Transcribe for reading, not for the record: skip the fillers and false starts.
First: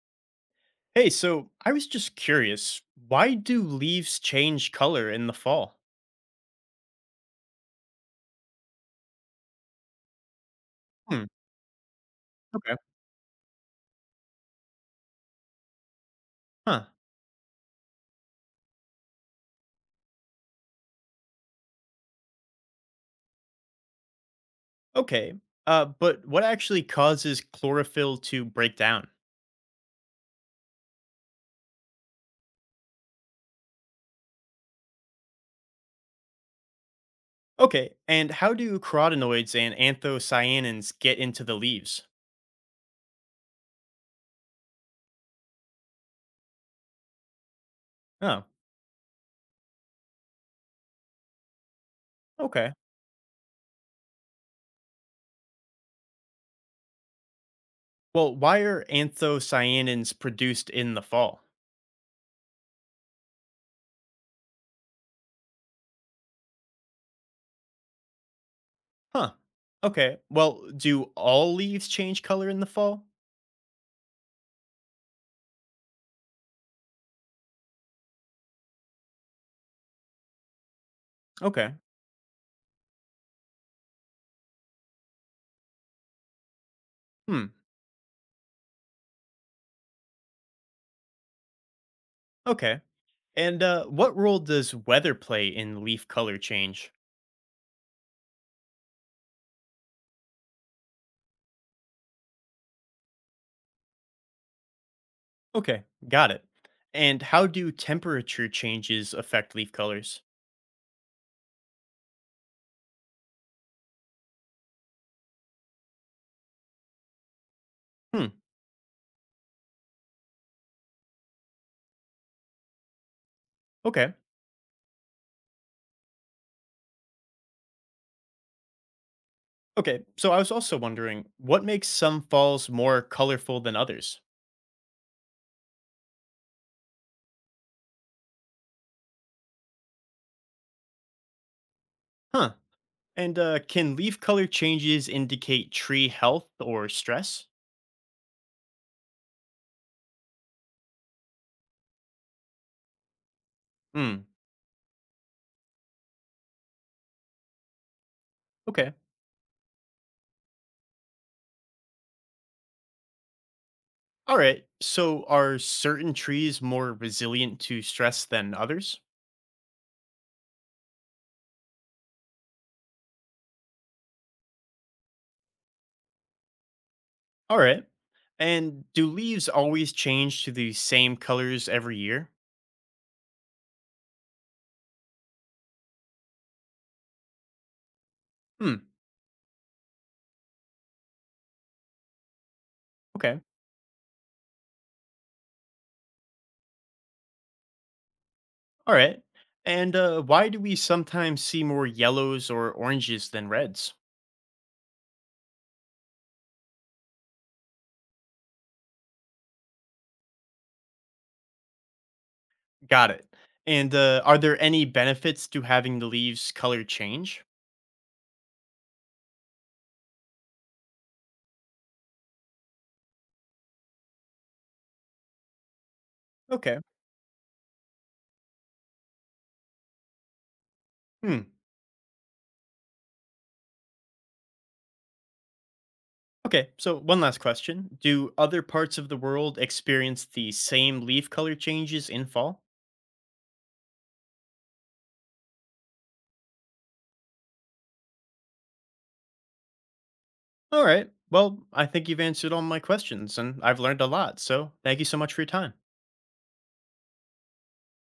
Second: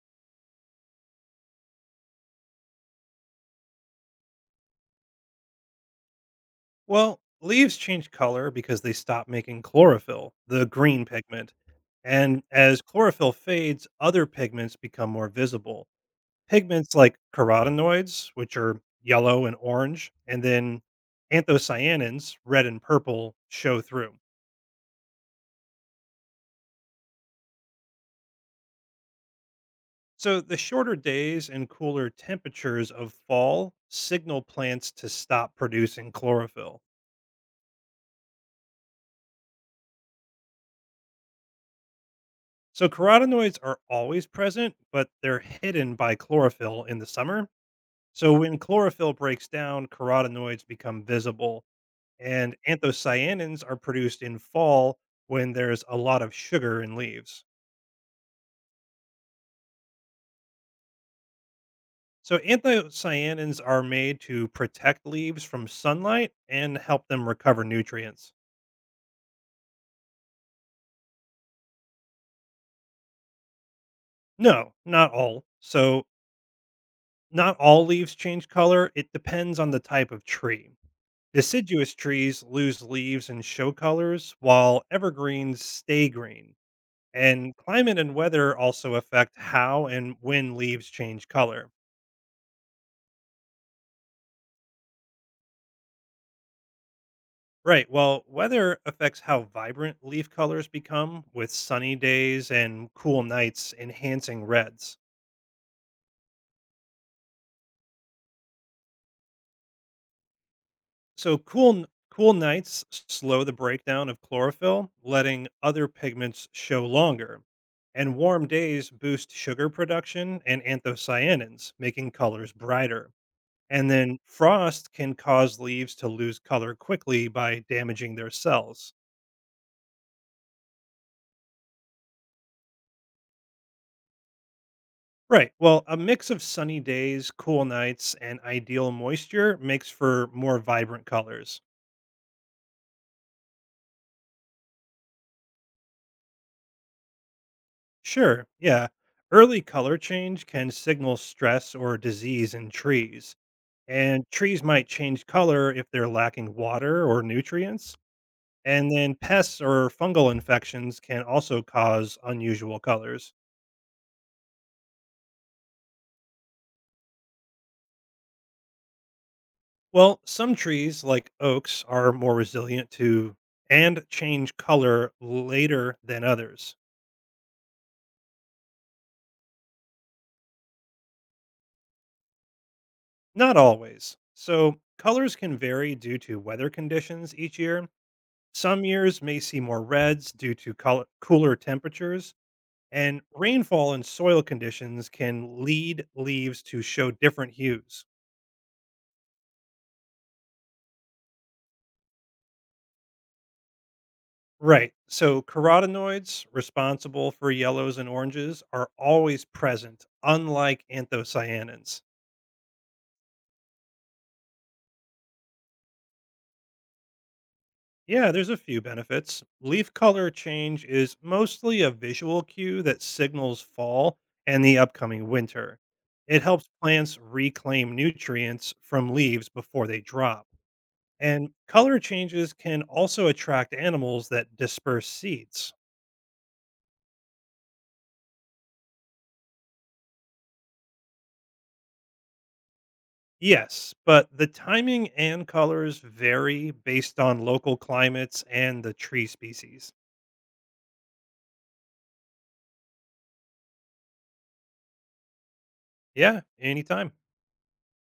Hey, so I was just curious, why do leaves change color in the fall? Well, leaves change color because they stop making chlorophyll, the green Hmm. pigment. And Okay. as chlorophyll fades, other pigments become more visible. Huh. Pigments like carotenoids, which are yellow and orange, and then anthocyanins, red and purple, show through. Okay. But what actually causes chlorophyll to break down? So the shorter days and cooler temperatures of fall signal plants to stop producing chlorophyll. Okay. And how do carotenoids and anthocyanins get into the leaves? So carotenoids are always present, but they're hidden by chlorophyll in the summer. So Oh. when chlorophyll breaks down, carotenoids become visible, and Okay. anthocyanins are produced in fall when there's a lot of sugar in leaves. Well, why are anthocyanins produced in the fall? So anthocyanins are made to protect leaves from sunlight and help them recover nutrients. Huh. Okay. Well, do all leaves change color in the fall? No, not all. So not all leaves change color. It depends on the type of tree. Okay. Deciduous trees lose leaves and show colors, while evergreens stay green. Hmm. And climate and weather also affect how and when leaves change color. Okay. And what role does weather play in leaf color change? Right. Well, weather affects how vibrant leaf colors become, with sunny days and cool nights enhancing reds. Okay, got it. And how do temperature changes affect leaf colors? So cool nights slow the breakdown of chlorophyll, letting other pigments show longer. And Hmm, warm days boost sugar production and anthocyanins, making colors brighter. And okay. then frost can cause leaves to lose color quickly by damaging their cells. Okay, so I was also wondering, what makes some falls more colorful than others? Right. Well, a mix of sunny days, cool nights, and ideal moisture makes for more vibrant colors. Huh. And can leaf color changes indicate tree health or stress? Sure, yeah. Early color change can signal stress or disease in trees, Hmm, and trees might change color if they're lacking water or nutrients. And okay. then pests or fungal infections can also cause unusual colors. All right, so are certain trees more resilient to stress than others? Well, some trees, like oaks, are more resilient to and change color later than others. All right. And do leaves always change to the same colors every year? Not always. So colors can vary due to weather conditions each year. Some Hmm, years may see more reds due to col cooler temperatures, and okay. rainfall and soil conditions can lead leaves to show different hues. All right. And why do we sometimes see more yellows or oranges than reds? Right. So carotenoids, responsible for yellows and oranges, are always present, unlike anthocyanins. Got it. And are there any benefits to having the leaves color change? Yeah, there's a few benefits. Leaf color change is mostly a visual cue that signals fall and the upcoming winter. It helps Okay. plants reclaim nutrients from leaves before they drop. Hmm. And color changes can also attract animals that disperse seeds. Okay. So, one last question. Do other parts of the world experience the same leaf color changes in fall? Yes, but the timing and colors vary based on local climates and the tree species. All right. Well, I think you've answered all my questions and I've learned a lot. So, thank you so much for your time. Yeah, anytime.